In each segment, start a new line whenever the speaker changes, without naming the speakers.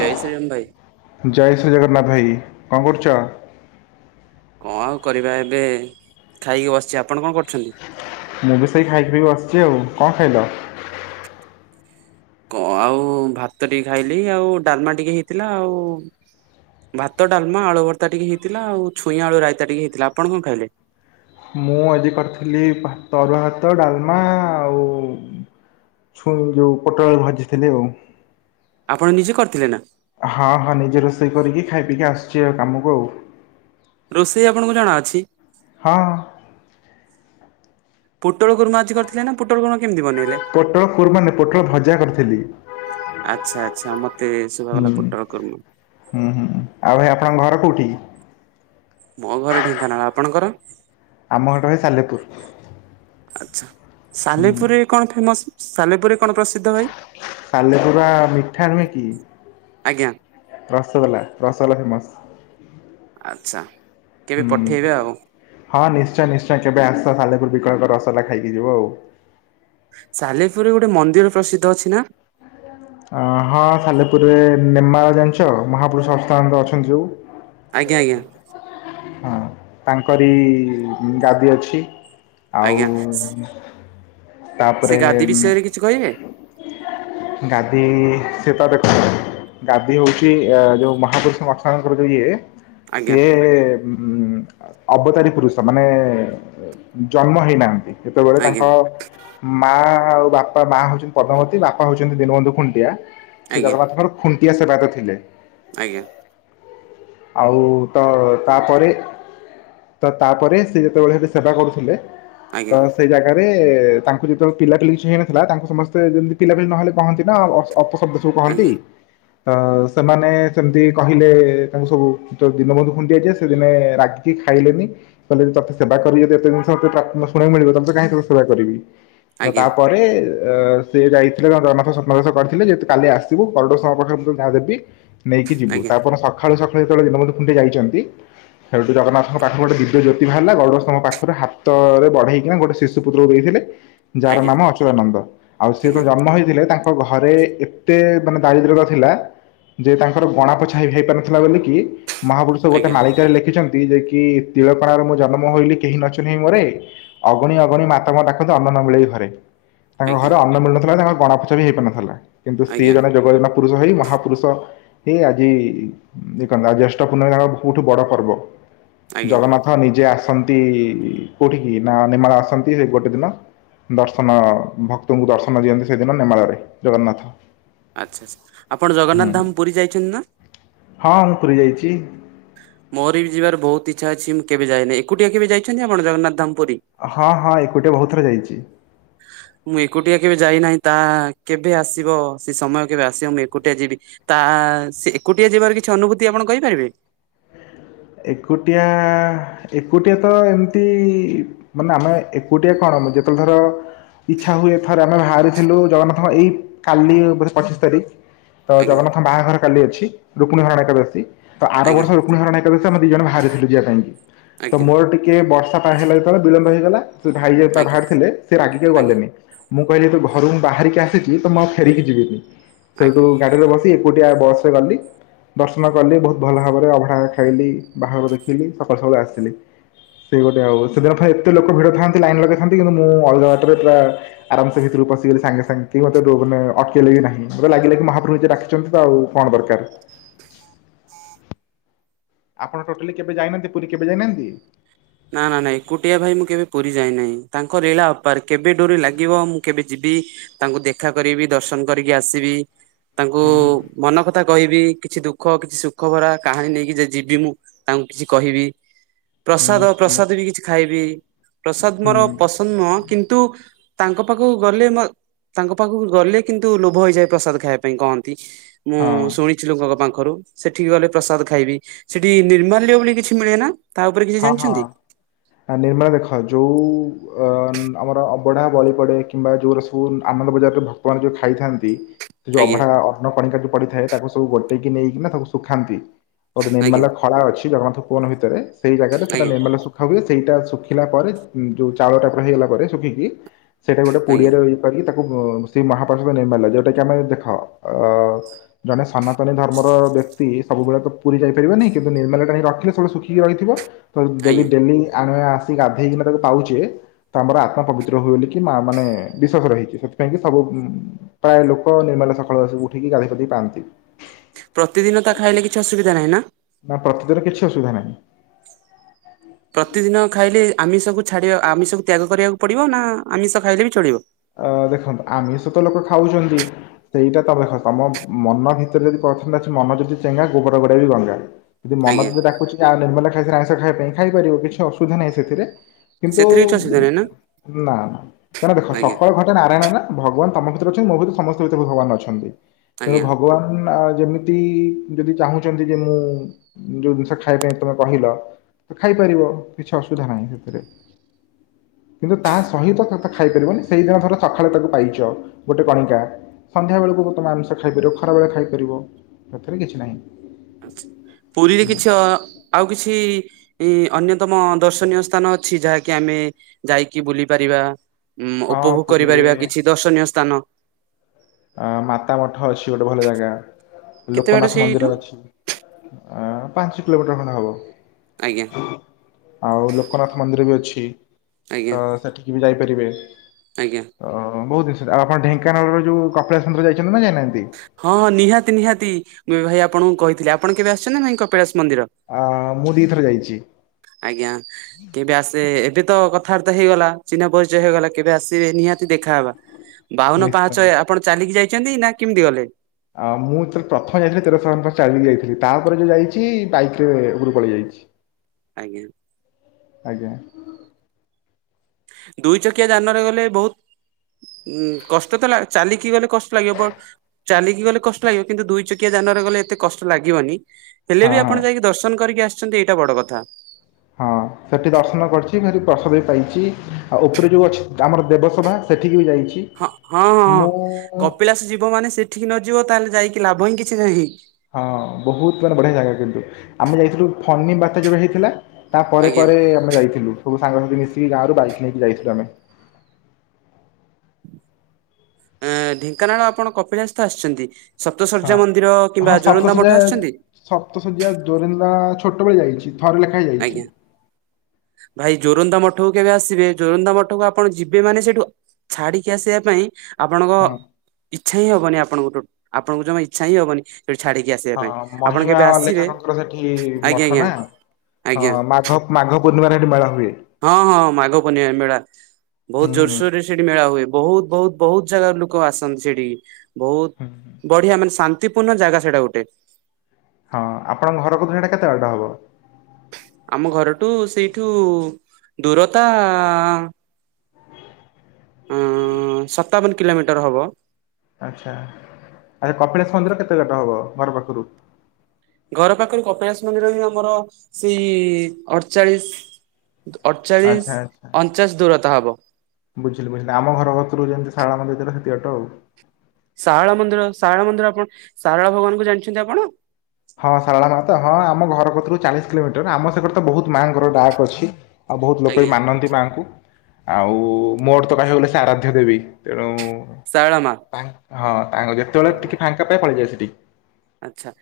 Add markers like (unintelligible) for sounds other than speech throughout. ଜୟ ଶ୍ରୀରାମ ଭାଇ।
ଜୟ ଶ୍ରୀ ଜଗନ୍ନାଥ ଭାଇ କଣ କରୁଚ?
କଣ ଆଉ କରିବା ଏବେ ଖାଇକି ବସିଚି ଆପଣ କଣ କରୁଛନ୍ତି?
ମୁଁ ବି ସେଇ ଖାଇପିଇ ବସିଚି ଆଉ କଣ ଖାଇଲ?
କ ଆଉ ଭାତ ଟିକେ ଖାଇଲି ଆଉ ଡାଲମା ଟିକେ ହେଇଥିଲା ଆଉ ଭାତ, ଡାଲମା, ଆଳୁଭର୍ତା ଟିକେ ହେଇଥିଲା ଆଉ ଛୁଇଁ ଆଳୁ ରାଇତା ଟିକେ ହେଇଥିଲା ଆପଣ କଣ ଖାଇଲେ?
ମୁଁ ଆଜି କରିଥିଲି ଭାତ ଅରୁଆ ଭାତ, ଡାଲମା ଆଉ ଛୁଇଁ ଯୋଉ ପୋଟଳ ଆଳୁ ଭାଜିଥିଲେ ଆଉ।
ଆପଣ ନିଜେ କରିଥିଲେ ନା?
ହଁ ହଁ ନିଜେ ରୋଷେଇ କରିକି ଖାଇପିଇକି ଆସଚି ଆଉ କାମକୁ ଆଉ।
ରୋଷେଇ ଆପଣଙ୍କୁ ଜଣା ଅଛି?
ହଁ
ପୋଟଳ କୁର୍ମା ଆଜି କରିଥିଲେ ନା ପୋଟଳୁ କୁର୍ମା କେମିତି ବନେଇଲେ?
ପୋଟଳ କୁର୍ମା ନୁଏ ପୋଟଳ ଭଜା କରିଥିଲି।
ଆଚ୍ଛା ଆଚ୍ଛା ମତେ ଶୁଭାଗଲା ପୋଟଳ କୁର୍ମା।
ଉଁ ହୁଁ ଆଉ ଭାଇ ଆପଣଙ୍କ ଘର କୋଉଠି କି?
ମୋ ଘର ଢେଙ୍କାନାଳ ଆପଣଙ୍କର?
ଆମ ଘର ଏଇ ସାଲେପୁର।
ଆଚ୍ଛା
ହୁଁ
ସାଲେପୁର ରେ କଣ ଫେମସ୍ ସାଲେପୁରରେ କଣ ପ୍ରସିଦ୍ଧ ଭାଇ?
ସାଲେପୁର ମିଠା ନୁହେଁ କି?
ଆଜ୍ଞା
ରସଗୋଲା ରସଗୋଲା ଫେମସ୍।
ଆଚ୍ଛା କେବେ
ହୁଁ
ପଠେଇବେ ଆଉ।
ହଁ ନିଶ୍ଚୟ ନିଶ୍ଚୟ କେବେ ଆସ ସାଲେପୁର (unintelligible) ରସଗୋଲା ଖାଇକି ଯିବ ଆଉ।
ସାଲେପୁର ରେ ଗୋଟେ ମନ୍ଦିର ପ୍ରସିଦ୍ଧ ଅଛି ନା?
ହଁ ସାଲେପୁରରେ ନେମାଳ ଜାଣିଛ ମହାପୁରୁଷ (unintelligible) ଅଛନ୍ତି ସବୁ।
ଆଜ୍ଞା ଆଜ୍ଞା।
ହଁ ତାଙ୍କରି ଗାଦି ଅଛି।
ଆଜ୍ଞା
ଆଉ
ସେ
ତାପରେ
ଗାଦି ବିଷୟରେ କିଛି କହିବେ
ଗାଦି ସେତ ଦେ ଗାଦି ହଉଚି ଆ ଯୋଉ ମହାପୁରୁଷଙ୍କ (unintelligible) ଯୋଉ ଇଏ
ଆଜ୍ଞା
ସିଏ ହୁଁ ହୁଁ ଅବତାରୀ ପୁରୁଷ ମାନେ ଜନ୍ମ ହେଇନାହାନ୍ତି। ଯେତେବେଳେ
ଆଜ୍ଞା
ତାଙ୍କ ମା ଆଉ ବାପା ମା ହଉଛନ୍ତି ପଦ୍ମାବତୀ ବାପା ହଉଛନ୍ତି ଦୀନବନ୍ଧୁ ଖୁଣ୍ଟିଆ। ସେ
ଆଜ୍ଞା
ଜଗନ୍ନାଥଙ୍କର ଖୁଣ୍ଟିଆ ସେବାୟତ ଥିଲେ।
ଆଜ୍ଞା।
ଆଉ ତ ତାପରେ ତ ତାପରେ ସେ ଯେତେବେଳେ ସେବା କରୁଥିଲେ ତ
ଆଜ୍ଞା
ସେଇ ଜାଗାରେ ତାଙ୍କୁ ଯେତେବେଳେ ପିଲାପିଲି କିଛି ହେଇନଥିଲା ତାଙ୍କୁ ସମସ୍ତେ ଯେମିତି ପିଲାପିଲି ନହେଲେ କହନ୍ତି ନା ଅ ଅପଶବ୍ଦ କହନ୍ତି।
ଆଜ୍ଞା
ତ ସେମାନେ ସେମିତି କହିଲେ ତାଙ୍କୁ ସବୁ ତ ଦିନ ବନ୍ଧୁ ଖୁଣ୍ଟିଆ ଯିଏ ସେ ଦିନେ ରାଗି କି ଖାଇଲେନି। କହିଲେ ତତେ ସେବା କରିକି ଯଦି ଏତେ ଜିନିଷ (unintelligible) ମିଳିବ ତତେ କାହିଁ ତୋ ସେବା କରିବି। ତ
ଆଜ୍ଞା
ତାପରେ ଅ ସେ ଯାଇଥିଲେ ଜଗନ୍ନାଥ ସ୍ବପ୍ନାଦେଶ କରିଥିଲେ ଯେତୁ କାଲି ଆସିବୁ (unintelligible) ଦେବି। ନେଇକି ଯିବୁ
ଆଜ୍ଞା
ତାପରେ ସକାଳୁ ସକାଳୁ ଯେତବେଳେ ଦିନବନ୍ଧୁ ଖୁଣ୍ଟିଆ ଯାଇଚନ୍ତି ସେଇଠୁ ଜଗନ୍ନାଥଙ୍କ ପାଖରୁ ଗୋଟେ ଦିବ୍ୟ ଜ୍ୟୋତି ବାହାରିଲା ଗରୁଡ଼ ସ୍ତମ୍ଭ ପାଖରୁ ହାତରେ ବଢେଇକିନା ଗୋଟେ ଶିଶୁପୁତ୍ରକୁ ଦେଇଥିଲେ।
ଆଜ୍ଞା ଆଜ୍ଞା ଆଜ୍ଞା
ଯାହାର ନାମ
ଆଜ୍ଞା
ଅଚୁରାନନ୍ଦ ଆଉ ସେ ଯୋଉ ଜନ୍ମ ହେଇଥିଲେ ତାଙ୍କ ଘରେ ଏତେ ମାନେ ଦାରିଦ୍ର୍ୟତା ଥିଲା ଯେ ତାଙ୍କର ଗଣା ପୋଛା ହେଇ ପାରୁନଥିଲା ବୋଲିକି ମହାପୁରୁଷ ଗୋଟେ (unintelligible) ସେ ଲେଖିଛନ୍ତି ଯେ କି ତିଳକଣାରୁ ମୁଁ ଜନ୍ମ ହୋଇଲି କେହି ନ (unintelligible) ମୋରେ ଅଗଣି ଅଗଣି (unintelligible) ଅନ୍ନ ନ ମିଳଇ ଘରେ। ତାଙ୍କ
ଆଜ୍ଞା
ଘରେ ଅନ୍ନ ମିଳୁନଥିଲା ତାଙ୍କର ଗଣା ଫୋଛା ବି ହେଇପାରୁନଥିଲା କିନ୍ତୁ ସିଏ
ଆଜ୍ଞା
ଜଣେ (unintelligible) ପୁରୁଷ ହେଇ ମହାପୁରୁଷ ହେଇ ଆଜି (unintelligible) ଜ୍ୟେଷ୍ଟ ପୂର୍ଣ୍ଣିମୀ ତାଙ୍କ ସବୁଠୁ ବଡ଼ ପର୍ବ
ଆଚ୍ଛା
ଜଗନ୍ନାଥ ହଁ ନିଜେ ଆସନ୍ତି କୋଉଠି କି ନା ନିମାଳ ଆସନ୍ତି ଗୋଟେ ଦିନ। ଦର୍ଶନ ଭକ୍ତଙ୍କୁ ଦର୍ଶନ ଦିଅନ୍ତି ସେଦିନ ନେମାଳରେ ଜଗନ୍ନାଥ।
ଆଚ୍ଛା ଆଚ୍ଛା ଆପଣ
ହୁଁ
ଜଗନ୍ନାଥ ଧାମ୍ ପୁରୀ ଯାଇଛନ୍ତି ନା?
ହଁ ମୁଁ ପୁରୀ ଯାଇଛି।
ମୋର ବି ଯିବାର ବହୁତ ଇଚ୍ଛା ଅଛି ମୁଁ କେବେ ଯାଇନାହିଁ ଏକୁଟିଆ କେବେ ଯାଇଛନ୍ତି ଆପଣ ଜଗନ୍ନାଥ ଧାମ ପୁରୀ?
ହଁ ହଁ ଏକୁଟିଆ ବହୁତ୍ ଥର ଯାଇଛି।
ମୁଁ ଏକୁଟିଆ କେବେ ଯାଇନାହିଁ ତା କେବେ ଆସିବ ସେ ସମୟ କେବେ ଆସିବ ମୁଁ ଏକୁଟିଆ ଯିବି। ତା ସେ ଏକୁଟିଆ ଯିବାର କିଛି ଅନୁଭୂତି ଆପଣ କହିପାରିବେ।
ଏକୁଟିଆ ଏକୁଟିଆ ତ ଏମିତି ମାନେ ଆମେ ଏକୁଟିଆ କଣ ଯେତେବେଳେ ଧର ଇଚ୍ଛା ହୁଏ ଥରେ ଆମେ ବାହାରିଥିଲୁ ଜଗନ୍ନାଥଙ୍କ ଏଇ କାଲି ମାନେ ପଚିଶି ତାରିଖ୍ ତ
ଆଜ୍ଞା
ଜଗନ୍ନାଥଙ୍କ ବାହାଘର କାଲି ଅଛି ରୁକ୍ମଣୀ ହରଣ ଏକାଦଶୀ ତ ଆର
ଆଜ୍ଞା
ବର୍ଷ ରୁକ୍ମଣୀ ହରଣ ଏକାଦଶୀ ଆମେ ଦି ଜଣ ବାହାରିଥିଲୁ ଯିବା ପାଇଁ କି ତ
ଆଜ୍ଞା
ମୋର ଟିକେ ବର୍ଷା ପାଇ ହେଲା ଯେବେଳେ ବିଳମ୍ବ ହେଇଗଲା। ସେ ଭାଇ ଯେ
ଆଜ୍ଞା
ବାହାରି ଥିଲେ ସେ ରାଗିକ
ଆଜ୍ଞା
ଗଲେନି। ମୁଁ କହିଲି ତୁ ଘରୁକୁ ବାହାରିକି ଆସିଚି ତ ମୁଁ ଆଉ ଫେରିକି ଯିବିନି ସେଇଠୁ
ଆଜ୍ଞା
ଗାଡିରେ ବସି ଏକୁଟିଆ ବସ ରେ ଗଲି ଦର୍ଶନ କଲି ବହୁତ ଭଲ ଭାବରେ ଅଭଢା ଖାଇଲି ବାହାରଘ ଦେଖିଲି ସକାଳୁ ସକାଳୁ ଆସିଲି। ସେଇ ଗୋଟେ ଆଉ ସେଦିନ ପାଇଁ ଏତେ ଲୋକ ଭିଡ଼ ଥାନ୍ତି ଲାଇନ୍ ଲଗାଇଥାନ୍ତି କିନ୍ତୁ ମୁଁ ଅଳଗା ବାଟରେ ପୁରା ଆରାମ ସେ ଭିତରୁ ପିଗଲେ ସାଙ୍ଗେ ସାଙ୍ଗେ କେ ମୋତେ ଅଟକେ ବି ନାହିଁ ମତେ ଲାଗିଲ କି ମହାପଭୁ ଡା ଅଛନ୍ତି ତ ଆଉ କଣ ଦରକାର। ଆପଣ ଟୋଟାଲି କେବେ ଯାଇନାହାନ୍ତି ପୁରୀ କେବେ ଯାଇନାହାନ୍ତି?
ନା ନା ନାଇଁ କୁଟିଆ ଭାଇ ମୁଁ କେବେ ପୁରୀ ଯାଇନାହିଁ। ତାଙ୍କ ଲୀଳା ଅପାର କେବେ ଡୋରି ଲାଗିବ ମୁଁ କେବେ ଯିବି ତାଙ୍କୁ ଦେଖା କରିବି ଦର୍ଶନ କରିକି ଆସିବି ତାଙ୍କୁ
ହୁଁ
ମନ କ କଥା କହିବି କିଛି ଦୁଃଖ କିଛି ସୁଖ ଭରା କାହାଣୀ ନେଇକି ଯେ ଯିବି ମୁଁ ତାଙ୍କୁ କିଛି କହିବି,
ହୁଁ
ପ୍ରସାଦ
ନିଶ୍ଚୟ
ପ୍ରସାଦ
ନିଶ୍ଚୟ
କିଛି ଖାଇବି ପ୍ରସାଦ ମୋର
ହୁଁ
ପସନ୍ଦ ନୁହଁ କିନ୍ତୁ ତାଙ୍କ ପାଖକୁ ଗଲେ ମୋ ତାଙ୍କ ପାଖକୁ ଗଲେ କିନ୍ତୁ ଲୋଭ ହେଇଯାଏ ପ୍ରସାଦ ଖାଇବା ପାଇଁ କହନ୍ତି। ମୁଁ ଶୁଣି
ହଁ
କିଛି ଲୋକଙ୍କ ପାଖରୁ ସେଠିକି ଗଲେ ପ୍ରସାଦ ଖାଇବି ସେଠି ନିର୍ମାଲ୍ୟ ବୋଲି କିଛି ମିଳେ ନା? ତା ଉପରେ କିଛି
ହଁ
ଜାଣିଛନ୍ତି?
ହଁ ନିର୍ମାଲ୍ୟ ଦେଖ ଯୋଉ ଅ ଆମର ଅବଢା ବଳି ପଡେ କିମ୍ବା ଯୋଉରା ସବୁ ଆନନ୍ଦ ବଜାରରେ ଭକ୍ତବାନ ଯୋଉ ଖାଇଥାନ୍ତି ସେ ଯଉ
ଆଜ୍ଞା
ଅଭଢା ଅନ୍ନ କଣିକା ଯୋଉ ପଡିଥାଏ ତାକୁ ସବୁ ଗୋଟେଇକି ନେଇକି ନା ତାକୁ ଶୁଖାନ୍ତି। ଗୋଟେ
ଆଜ୍ଞା
ନିର୍ମାଲ୍ୟ ଖଳା ଅଛି ଜଗନ୍ନାଥ ଭୁବନ ଭିତରେ ସେଇ ଜାଗାରେ ସେଟା
ଆଜ୍ଞା
ନିର୍ମାଲ୍ୟ ସ ଦେଖା ହୁଏ ସେଇଟା ଶୁଖିଲା ପରେ ଯେଉଁ ଚାଉଳଟା ପ ହେଇଗଲା ପରେ ଶୁଖିକି ସେଇଟା ଗୋଟେ
ଆଜ୍ଞା
ପୁଡିଆ ରେ କର ତାକୁ ସେ ମହାପ୍ରଷଦ ନିର୍ମାଲ୍ୟ ଯୋଉଟା କି ଆମେ ଦେଖ ଅ ଜଣେ ସନାତନୀ ଧର୍ମର ବ୍ୟକ୍ତି ସବୁବେଳେ ତ ପୁରୀ ଯାଇପାରିବନି କିନ୍ତୁ ନିର୍ମାଲ୍ୟ ଟା ନେଇ ରଖିଲେ ସବୁ ଶୁଖିକି ରହି ଥିବ ଯଦି
ଆଜ୍ଞା
ଡେଲି ଆଣୁେ ଆସିକି ଗଧେଇକନା ତାକୁ ପାଉଛେ ତ ଆମର ଆତ୍ମା ପବିତ୍ର ହୁଏ ବୋଲି କି ମା ମାନେ ବିଶ୍ଵାସ ରହିଛି। ସେଥିପାଇଁ କି ସବୁ ପ୍ରାୟ ଲୋକ ନିର୍ମାଲ୍ୟ ସକାଳୁ ଆସି ଉଠିକି ଗାଧେଇ ପାଆନ୍ତି।
ପ୍ରତିଦିନ ତା ଖାଇଲେ କିଛି ଅସୁବିଧା ନାହିଁ ନା?
ନା ପ୍ରତିଦିନ କିଛି ଅସୁବିଧା ନାହିଁ।
ପ୍ରତିଦିନ ଖାଇଲେ ଆମିଷକୁ ଛାଡ଼ିବା ଆମିଷକୁ ତ୍ୟାଗ କରିବାକୁ ପଡ଼ିବ ନା ଆମିଷ ଖାଇଲେ ବି ଚଳିବ।
ଅ ଦେଖନ୍ତୁ ଆମିଷତ ଲୋକ ଖାଉଛନ୍ତି। ସେଇଟା ତମେ ଦେଖ ତମ ମନ ଭିତରେ ଯଦି (unintelligible) ମନ ଯଦି ଚେଙ୍ଗା ଗୋବର ଗାଡ଼ିଆ ବି ଗଙ୍ଗା। ଯଦି ମନ
ଆଜ୍ଞା
ଯଦି ଡାକୁଛି ଆ ନିର୍ମାଲ୍ୟ ଖାଇସାରି ଆଇଁସ ଖାଇବା ପାଇଁ ଖାଇପାରିବ କି ଅସୁବିଧା ନାହିଁ ସେଥିରେ। କିନ୍ତୁ
ସେଥିରେ କିଛି ଅସୁବିଧା ନାହିଁ ନା
ନା ନା ଦେଖ
ଆଜ୍ଞା
ସ ଘଟେ ନାରାୟଣ ନା ଭଗବାନ ତମ ଭିତରେ ଅଛନ୍ତି ମୋ ଭିତରେ ସମସ୍ତେ ଭିତରେ ଭଗବାନ ଅଛନ୍ତି। ତେଣୁ
ଆଜ୍ଞା
ଭଗବାନ ଯେମିତି ତି ଯଦି ଚାହୁଁଛନ୍ତି ଯେ ମୁଁ ଯୋଉ ଜିନିଷ ଖାଇବା ପାଇଁ ତମେ କହିଲ। ତ ଖାଇପାରିବ କିଛି ଅସୁବିଧା ନାହିଁ ସେଥିରେ। କିନ୍ତୁ ତା ସହିତ ତ ଖାଇପାରିବନି। ସେଇଦିନ ଥର ସକାଳେ ତାକୁ ପାଇଛ ଗୋଟେ କଣିକା ସନ୍ଧ୍ୟା ବେଳକୁ ତମେ ଆଂମୀସ ଖାଇପାରିବ ଖରାବେଳେ ଖାଇପାରିବ ଏଥିରେ କିଛି ନାହିଁ।
ପୁରୀରେ କିଛି
ହୁଁ
ଅ ଆଉ କିଛି ଏ ଅନ୍ୟତମ ଦର୍ଶନୀୟ ସ୍ଥାନ ଅଛି ଯାହାକି ଆମେ ଯାଇକି ବୁଲି ପାରିବା? ଉଁ
ହଁ
ଉପଭୋଗ
ପୁରୀରେ
କରିପାରିବା କିଛି ଦର୍ଶନୀୟ ସ୍ଥାନ
ଅ ମାତା ମଠ ଅଛି ଗୋଟେ ଭଲ ଜାଗା
କେତେ ବାଟ
ଲୋକନାଥ
ସେଇଠୁ
ମନ୍ଦିର ଅଛି। ଅ ପାଞ୍ଚ କିଲୋମିଟର ଖଣ୍ଡେ ହବ।
ଆଜ୍ଞା।
ଆଉ ଲୋକନାଥ ମନ୍ଦିର ବି ଅଛି
ଆଜ୍ଞା
ତ ସେଠିକି ବି ଯାଇପାରିବେ।
ଆଜ୍ଞା।
ଅ ବହୁତ ଜିନିଷ ଆପଣ ଢେଙ୍କାନାଳର ଯୋଉ କପିଳାେଶ (unintelligible) ଯାଇଛନ୍ତି ନା ଯାଇନାହାନ୍ତି?
ହଁ ହଁ ନିହାତି ନିହାତି ଭାଇ ଆପଣଙ୍କୁ କହିଥିଲି ଆପଣ କେବେ ଆସିଛନ୍ତି ଭାଇ କପିଳାସ ମନ୍ଦିର?
ଆ ମୁଁ ଦିଇଥର ଯାଇଛି।
ଆଜ୍ଞା। କେବେ ଆସେ ଏବେ ତ କଥାବାର୍ତ୍ତା ହେଇଗଲା ଚିହ୍ନ ପରିଚୟ ହେଇଗଲା କେବେ ଆସିବେ ନିହାତି ଦେଖାହବା।
(inaudible)
ବାଉନ
ନିଶ୍ଚୟ
ପାହାଞ୍ଚହ ଆପଣ ଚାଲିକି ଯାଇଛନ୍ତି ନା କେମିତି ଗଲେ?
ଆଉ ମୁଁ ଯେତେବେଳେ ପ୍ରଥମ ଯାଇଥିଲି ତେରଶହଙ୍କ ଚାଲିକି ଯାଇଥିଲି ତାପରେ ଯୋଉ ଯାଇଛି ବାଇକ ରେ ଉପରୁ ପଳେଇ ଯାଇଛି। (inaudible)
ଆଜ୍ଞା।
ଆଜ୍ଞା।
ଦୁଇ ଚକିଆ ଯାନରେ ଗଲେ ବହୁତ୍ ଉଁ କଷ୍ଟ ତ ଲା ଚାଲିକି ଗଲେ କଷ୍ଟ ଲାଗିବ ବ ଚାଲିକି ଗଲେ କଷ୍ଟ ଲାଗିବ କିନ୍ତୁ ଦୁଇ ଚକିଆ ଯାନରେ ଗଲେ ଏତେ କଷ୍ଟ ଲାଗିବନି। ହେଲେ
ହଁ
ବି
ହଁ
ଆପଣ ଯାଇକି ଦର୍ଶନ କରିକି ଆସିଛନ୍ତି ଏଇଟା ବଡ କଥା।
ହଁ। ସେଠି ଦର୍ଶନ କରିଛି କିନ୍ତୁ ପ୍ରସାଦ ବି ପାଇଛି ଆଉ ଉପରେ ଯେଉଁ ଅଛି ଆମର ଦେବସଭା ସେଠିକି ବି ଯାଇଛି।
ହଁ ହଁ ହଁଁ
ମୁଁ
କପିଳାସ ଯିବ ମାନେ ସେଠିକି ନଯିବ ତାହେଲେ ଯାଇକି ଲାଭ ହିଁ କିଛି ନାହିଁ।
ହଁ ବହୁତ ମାନେ ବଢିଆ ଜାଗା କିନ୍ତୁ ଆମେ ଯାଇଥିଲୁ ଫନି ବାତ୍ୟା ଯେବେ ହେଇଥିଲା। ତାପରେ
ଆଜ୍ଞା।
ପରେ ଆମେ ମାନେଯାଇଥିଲୁ ସବୁ ସାଙ୍ଗସାଥି ମିଶିକି ଗାଁରୁ ବାଇକ ନେଇକି ଯାଇଥିଲୁ ଆମେ।
ଏ ଢେଙ୍କାନାଳ ଆପଣ କପିଳାସ ତ ଆସିଛନ୍ତି।
ହଁ।
ସପ୍ତଶଯ୍ୟା ମନ୍ଦିର
ହଁ
କିମ୍ବା ଜୋରନ୍ନ୍ଦା
ସପ୍ତଶଯ୍ୟା
ମଠ ଆସିଛନ୍ତି?
ସପ୍ତଶଯ୍ୟା, ଦୋରିନ୍ଦା ଛୋଟବେଳେ ଯାଇଛି ଥରେ ଲେଖା।
ଆଜ୍ଞା। ଭାଇ ଜୋରନ୍ଦା ମଠକୁ କେବେ ଆସିବେ ଜୋରନ୍ଦା ମଠକୁ ଆପଣ ଯିବେ ମାନେ ସେଇଠୁ ଛାଡିକି ଆସିବା ପାଇଁ ଆପଣଙ୍କ
ହଁ।
ଇଚ୍ଛା ହିଁ ହବନି ଆପଣଙ୍କୁ ଆପଣଙ୍କୁ ଜମା ଇଚ୍ଛା ହିଁ ହବନି ସେଠି ଛାଡିକି। ଆସିବା
ହଁ
ପାଇଁ। ଆପଣ
ମହିମା
କେବେ ଆସିବେ
ଅଲେଖକଙ୍କର ସେଠି
ଆଜ୍ଞା
ମଠ
ଆଜ୍ଞା
ନା। ହଁ
ଆଜ୍ଞା।
ମାଘ ମାଘ ପୂର୍ଣ୍ଣିମାରେ ଏଠି ମେଳା ହୁଏ।
ହଁ ହଁ ମାଘ ପୂର୍ଣ୍ଣିମା ମେଳା।
ହୁଁ
ବହୁତ
ହୁଁ
ଜୋରସୋର ରେ ସେଠି ମେଳା ହୁଏ ବହୁତ ବହୁତ ବହୁତ ଜାଗାରୁ ଲୋକ ଆସନ୍ତି ସେଠିକି।
ହୁଁ
ବହୁତ ବଢିଆ ମାନେ ଶାନ୍ତିପୂର୍ଣ୍ଣ ଜାଗା ସେଇଟା ଗୋଟେ।
ହଁ ଆପଣଙ୍କ ଘର କତୁରୁ ହେଟା କେତେ ବାଟ ହବ?
ଆମ ଘରଠୁ ସେଇଠୁ ଦୂରତା ଉଁ ସତାବନ କିଲୋମିଟର ହବ।
ଆଚ୍ଛା ଆଚ୍ଛା କପିଳାଶ ମନ୍ଦିର କେତେ ବାଟ ହବ ଘର ପାଖରୁ?
ଘର ପାଖରେ କପିଳାସ ମନ୍ଦିର ବି ଆମର ସେଇ ଅଠଚାଳିଶ।
ଆଚ୍ଛା
ଅଠଚାଳିଶ
ଆଚ୍ଛା
ଅଣଚାଶ ଦୂରତା ହବ।
ବୁଝିଲି ବୁଝିଲି ଆମ ଘର କତୁରୁ ଯେମିତି ସାରଳା ମନ୍ଦିର ଯେତିକି ଦୂର ସେତିକି ବାଟ।
ଶାରଳା ମନ୍ଦିର ଶାରଳା ମନ୍ଦିର ଆପଣ ଶାରଳା ଭଗବାନ ଙ୍କୁ ଜାଣିଛନ୍ତି ଆପଣ?
ହଁ ଶାରଳା ମା ତ ହଁ ଆମ ଘର କତୁରୁ ଚାଳିଶ କିଲୋମିଟର ଆମ ସେପଟେ ତ ବହୁତ ମାଆଙ୍କର ଡାକ୍ ଅଛି। ଆଉ ବହୁତ ଲୋକ ବି
ଆଜ୍ଞା
ମାନନ୍ତି ମାଆଙ୍କୁ। ଆଉ ମୋର ତ କହିବାକୁ ଗଲେ ସେ ଆରାଧ୍ୟ ଦେବୀ ତେଣୁ
ଶାରଳା ମା
ହଁ ତାଙ୍କୁ ଯେତେବେଳେ ଟିକେ ଫାଙ୍କା ପାଇଁ ପଳେଇଯାଏ ସେଠିକି।
ଆଚ୍ଛା।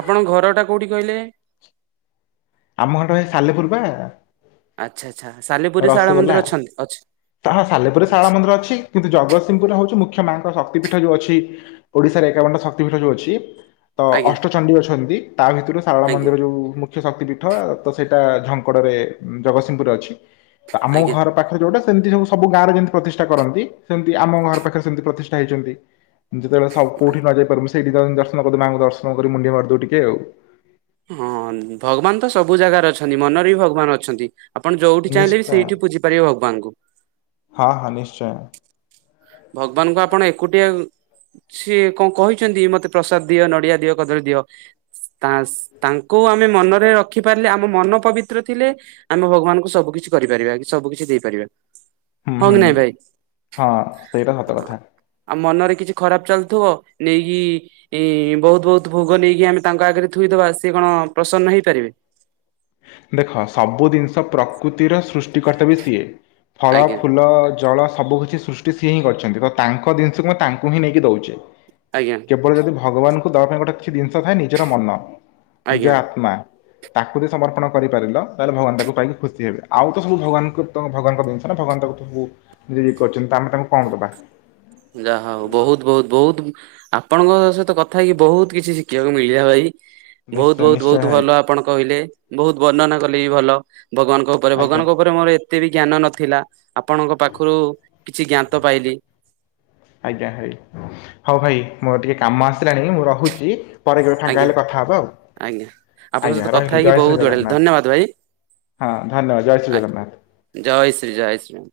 ଆପଣ ଘର ଟା କୋଉଠି କହିଲେ?
ଆମ ଘର ଟା ପା ଏ ସାଲେପୁର ବା।
ଆଚ୍ଛା ଆଚ୍ଛା ସାଲେ
ରସଗୋଲା ହଁ ସାଲେପୁରେ
ଆଚ୍ଛା
ଶାରଳା ମନ୍ଦିର ଅଛି। କିନ୍ତୁ ଜଗତସିଂହପୁରେ ହଉଛି ମୁଖ୍ୟ ମାଆଙ୍କ ଶକ୍ତିପୀଠ ଯୋଉ ଅଛି। ଓଡ଼ିଶାରେ ଏକାବନଟା ଶକ୍ତିପୀଠ ଯୋଉ ଅଛି ତ
ଆଜ୍ଞା
ଅଷ୍ଟ ଚଣ୍ଡୀ ଅଛନ୍ତି ତା ଭିତରୁ ଶାରଳା
ଆଜ୍ଞା
ମନ୍ଦିର ଯୋଉ ମୁ ଖ୍ୟା ଶକ୍ତି ପୀଠ ତ ସେଇଟା ଝଙ୍କଡରେ ଜଗତସିଂହପୁରେ ଅଛି ତ ଆମ
ଆଜ୍ଞା
ଘର ପାଖ ଯଉଟା ସେମିତି ସବୁ ସବୁ ଗାଁରେ ଯେମିତି ପ୍ରତିଷ୍ଠା କରନ୍ତି ସେମିତି ଆମ ଘର ପାଖରେ ସେମିତି ପ୍ରତିଷ୍ଠା ହେଇଛନ୍ତି। ଯେତେବେଳେ ସବ
ଆ-
ପୁରୀ ନ ଯାଇ ପାରିବୁ ମୁ ସେଇଠି ଦ ଦର୍ଶନ କରିଦେ ମାଆଙ୍କୁ ଦର୍ଶନ କରି ମୁଣ୍ଡିଆ ମାରିଦଉ ଟିକେ ଆଉ।
ହଁ ଭଗବାନ ତ ସବୁ ଜାଗାରେ ଅଛନ୍ତି ମନରେ ବି ଭଗବାନ ଅଛନ୍ତି। ଆପଣ ଯୋଉଠି ଚାହିଁଲେ ବି
ନିଶ୍ଚୟ
ସେଇଠି ପୂଜିପାରିବେ ଭଗବାନଙ୍କୁ।
ହଁ ହଁ ନିଶ୍ଚୟ।
ଭଗବାନଙ୍କୁ ଆପଣ ଏକୁଟିଆ ସିଏ କଣ କହିଛନ୍ତି ମତେ ପ୍ରସାଦ୍ ଦିଅ ନଡିଆ ଦିଅ କଦଳୀ ଦିଅ। କାସ୍ ତାଙ୍କୁ ଆମେ ମନରେ ରଖି ପାରିଲେ ଆମ ମନ ପବିତ୍ର ଥିଲେ ଆମେ ଭଗବାନଙ୍କୁ ସବୁ କିିଛି କରିପାରିବା କି ସବୁ କିଛି ଦେଇପାରିବା
ହୁଁ
ହଁ କି
ହୁଁ।
ନାଇଁ ଭାଇ?
ହଁ ସେଇଟା ସତ କଥା।
ଆମ ମନରେ କିଛି ଖରାପ ଚାଲୁଥିବ ନେଇକି ଏଇ ବହୁତ ବହୁତ ଭୋଗ ନେଇକି ଆମେ ତାଙ୍କ ଆଗରେ ଥୋଇଦବା ସିଏ କଣ ପ୍ରସନ୍ନ ହେଇପାରିବେ?
ଦେଖ ସବୁ ଜିନିଷ ପ୍ରକୃତିର ସୃଷ୍ଟି କର୍ତ୍ତା ବି ସିଏ। ଫଳ
ଆଜ୍ଞା
ଫୁଲ ଜଳ ସବୁ କିଛି ସୃଷ୍ଟି ସିଏ ହିଁ କରିଛନ୍ତି ତ ତାଙ୍କ ଜିନିଷକୁ ମୁଁ ତାଙ୍କୁ ହିଁ ନେଇକି ଦଉଚେ।
ଆଜ୍ଞା।
କେବଳ ଯଦି ଭଗବାନଙ୍କୁ ଦବା ପାଇଁ ଗୋଟେ କିଛି ଜିନିଷ ଥାଏ ନିଜର ମନ
ଆଜ୍ଞା
ନିଜ ଆତ୍ମା। ତାକୁ ସମର୍ପଣ କରିପାରିଲ ତାହେଲେ ଭବାନଙ୍କୁ ପାଇକି ଖୁସି ହେବେ ଆଉ ତ ସବୁ ଭଗବାନ ତ ଭଗବାନଙ୍କ ଜିନିଷ ନା ଭଗବାନ ତାକୁ ସବୁ - ଯି ଯିଏ କରଛନ୍ତି ତ ଆମେ ତାଙ୍କୁ କଣ ଦବା?
ଯାହା ହଉ ବହୁତ ବହୁତ ବହୁତ ଆପଣଙ୍କ ସହିତ କଥା ହେଇକି ବହୁତ କିଛି ଶିଖିବାକୁ ମିଳିଲା ଭାଇ। ବହୁତ
ନିଶ୍ଚୟ
ବହୁତ
ନିଶ୍ଚୟ
ବହୁତ
ଭାଇ
ଭଲ ଆପଣ କହିଲେ ବହୁତ ବର୍ଣ୍ଣନା କଲେ ବି ଭଲ ଭଗବାନଙ୍କ ତା ପରେ
ଆଜ୍ଞା
ଭଗବାନଙ୍କ ଉପରେ ମୋର ଏତେ ବି ଜ୍ଞାନ ନଥିଲା ଆପଣଙ୍କ ପାଖରୁ କିଛି ଜ୍ଞାତ ପାଇଲି।
ଆଜ୍ଞା ଭାଇ ହଉ ଭାଇ ମୋର ଟିକେ କାମ ଆସିଲାଣି ମୁଁ ରହୁଛି। ପରେ କେବେ ଫାଙ୍କା
ଆଜ୍ଞା
ହେଲେ କଥା ହେବା ଆଉ
ଆଜ୍ଞା ଆପଣଙ୍କ ସହିତ
ଆଜ୍ଞା
କଥା
ରହିଲି
ହେଇକି
ଜୟ
ବହୁତ
ଶ୍ରୀ
ବଢିଆ ଲାଗିଲା।
ଜଗନ୍ନାଥ।
ଧନ୍ୟବାଦ ଭାଇ
ହଁ ଧନ୍ୟବାଦ ଜୟ ଶ୍ରୀ ଜଗନ୍ନାଥ।
ଜୟ ଶ୍ରୀ ଜୟ ଶ୍ରୀ।